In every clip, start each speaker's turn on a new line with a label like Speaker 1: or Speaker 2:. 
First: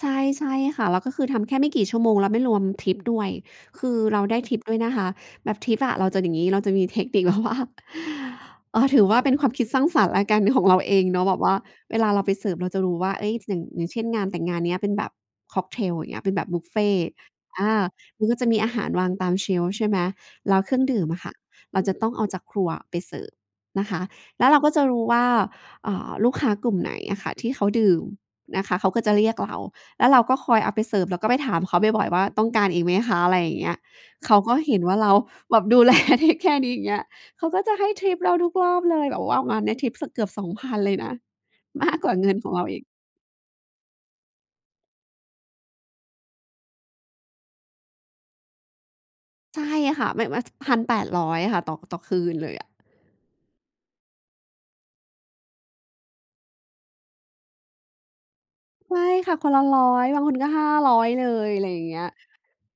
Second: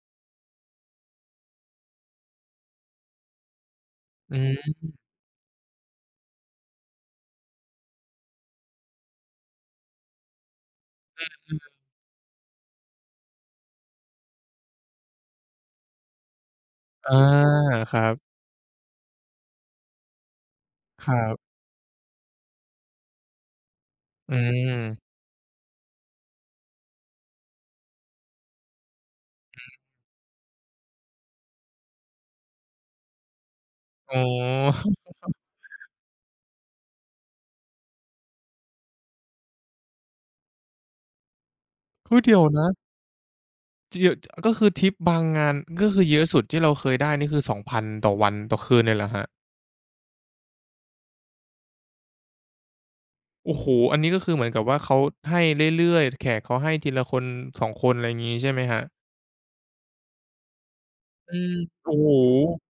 Speaker 1: ใช่ ใช่ค่ะ แล้วก็คือทำแค่ไม่กี่ชั่วโมง แล้วไม่รวมทิปด้วย คือเรา
Speaker 2: อ
Speaker 1: ไ
Speaker 2: ื
Speaker 1: ด้
Speaker 2: อฮ
Speaker 1: ทิปด้วยน
Speaker 2: ึ
Speaker 1: ะคะ แบบทิปอะเราจะอย่างงี้ เราจะมีเทคนิค แบบว่า เออ ถือว่าเป็นความคิดสร้างสรรค์แล้วกันของเราเองเนาะแบบว
Speaker 2: อ
Speaker 1: ่
Speaker 2: ื
Speaker 1: า
Speaker 2: อ ๆ
Speaker 1: เวลาเราไปเสิร์ฟเราจะรู้ว่า เอ๊ย ช อย่าง อย่างเช่น งานแต่งงานเนี้ยเป็นแบบค็อกเทล อย่างเงี้ย เป็นแบบบุฟเฟ
Speaker 2: อ
Speaker 1: ต
Speaker 2: า
Speaker 1: ์ อา
Speaker 2: ครับ
Speaker 1: มันก็จะมีอาหารวางตาม เชลฟ์ ใช่ไหม แล้วเครื่องดื่
Speaker 2: ค
Speaker 1: ม
Speaker 2: รั
Speaker 1: อะค่ะ
Speaker 2: บ
Speaker 1: เราจะต้องเอาจากครัวอะไปเสิร์ฟนะคะ
Speaker 2: อื
Speaker 1: แล้วเราก็จะร
Speaker 2: ม
Speaker 1: ู้ว่า อ่า ลูกค้ากลุ่มไหนอะค่ะที่เขาดื่มนะคะ เขาก็จะเรียกเรา
Speaker 2: อือ
Speaker 1: แล้วเราก็คอยเอาไปเสิร์ฟ เราก็ไปถามเขาบ่อย ๆ ว่า "ต้องการอีกไหมคะ?" อะไรอย่างเงี้ย
Speaker 2: อ๋
Speaker 1: เขา
Speaker 2: อ
Speaker 1: ก็เห็นว่าเราแบบดู แล เทกแคร์ดี อย่างเงี้ย เขาก็จะ ให้ทิปเราทุกรอบเลย แบบว่างานเนี้ยทิปสักเกือบ 2,000 เลยนะ มาก กว่
Speaker 2: อุ
Speaker 1: า
Speaker 2: ๊ย
Speaker 1: เ
Speaker 2: เ
Speaker 1: ง
Speaker 2: ด
Speaker 1: ิ
Speaker 2: ี๋
Speaker 1: น
Speaker 2: ยว
Speaker 1: ของเ
Speaker 2: น
Speaker 1: รา
Speaker 2: ะ
Speaker 1: อีก
Speaker 2: จ ก็คือทิปบางงาน ก็คือเยอะสุดที่เราเคยได้ นี่คือ 2,000 ต่อวัน ต่อคืน เลยเหรอครับ?
Speaker 1: ใช่ค่ะ มัน มันจะ 1,800 อะค่ะ ต่อ ต่อคืนเลยอะ
Speaker 2: โอ้โฮ อันนี้ก็คือเหมือนกับว่าเขาให้เรื่อย ๆ แขกเขาให้ทีละคน 2 คน อะไรงี้ใช่ไหมครับ?
Speaker 1: ใช่ค่ะ คนละ 100 บางคนก็ 500 เล
Speaker 2: อื
Speaker 1: ย
Speaker 2: ม
Speaker 1: อะไรอย่า
Speaker 2: โ
Speaker 1: ง
Speaker 2: อ
Speaker 1: เ
Speaker 2: ้
Speaker 1: งี้
Speaker 2: โ
Speaker 1: ย
Speaker 2: ฮ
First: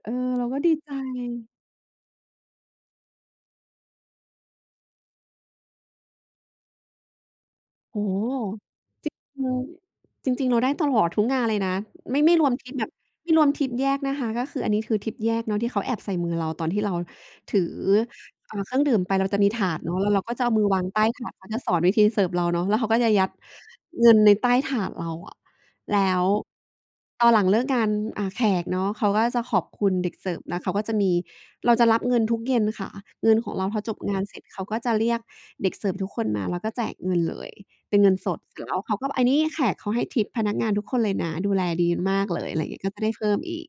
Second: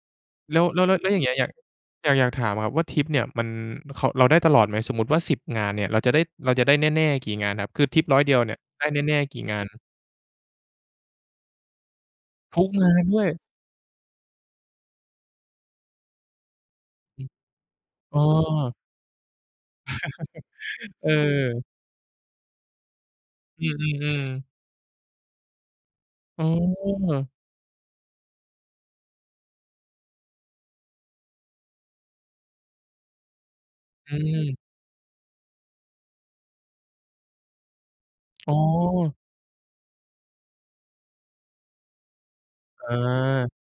Speaker 1: เออ เรา
Speaker 2: แล
Speaker 1: ก็
Speaker 2: ้ว
Speaker 1: ดี
Speaker 2: แล้ว
Speaker 1: ใจ
Speaker 2: แล้ว แล้วอย่างเงี้ย อยาก อยาก อยากถามครับว่าทิปเนี่ย มัน เขา เราได้ตลอดไหม สมมุติว่า 10 งานเนี่ย เราจะได้ เราจะได้แน่ ๆ กี่งานครับ คือ
Speaker 1: โ
Speaker 2: ท
Speaker 1: อ
Speaker 2: ิป
Speaker 1: ้โ
Speaker 2: ร้อยเดียวเนี่ยได้แน่ ๆ กี
Speaker 1: ฮ
Speaker 2: ่งาน?
Speaker 1: จริง ง จริง ๆ เราได้ตลอดทุกงานเลยนะ ไม่ ไม่รวม
Speaker 2: ท
Speaker 1: ท
Speaker 2: ุก
Speaker 1: ิปแบ
Speaker 2: ง
Speaker 1: บ
Speaker 2: านด้ว
Speaker 1: ไม
Speaker 2: ย
Speaker 1: ่รวมทิปแยกนะคะ ก็คืออันนี้คือทิปแยกเนาะ ที่เขาแอบใส่มือเราตอนที่เราถือ
Speaker 2: อ อ้
Speaker 1: อ่า เค
Speaker 2: อ
Speaker 1: รื่องดื่มไป เราจะมีถาดเนาะ แล้วเราก็จะเอามือวางใต้
Speaker 2: เ
Speaker 1: ถาด เขาจะ
Speaker 2: ออ
Speaker 1: สอนวิธีเสิร์ฟเราเนาะ แล้วเขาก็จะยัด
Speaker 2: อื
Speaker 1: เงิน
Speaker 2: อ
Speaker 1: ในใ
Speaker 2: ๆ ๆ
Speaker 1: ต้ถาดเราอะ แล้ว
Speaker 2: อ๋
Speaker 1: ต
Speaker 2: อ
Speaker 1: อนหลังเลิกงาน อ่า แขกเนาะ เขาก็จะขอบคุณเด็กเสิร์ฟ แล้วเขาก็จะมี เราจะรับเงินทุกเย็นค่ะ เงินของเรา พอจบ
Speaker 2: อ
Speaker 1: งานเสร็จเ
Speaker 2: ืม
Speaker 1: ขาก็จะเรียกเด็กเสิร์ฟทุกคนมาแล้วก็แจกเงินเลย เป็นเงินสด
Speaker 2: อ๋
Speaker 1: เส
Speaker 2: อ
Speaker 1: ร็จแล้วเขาก็ บ อันนี้แขกเขาให้ทิปพนักงานทุกคนเลยนะ ดูแลดีมากเลย อะไรอย่างเงี้ย ก็
Speaker 2: อ
Speaker 1: จะได้เพิ่ม
Speaker 2: า
Speaker 1: อีก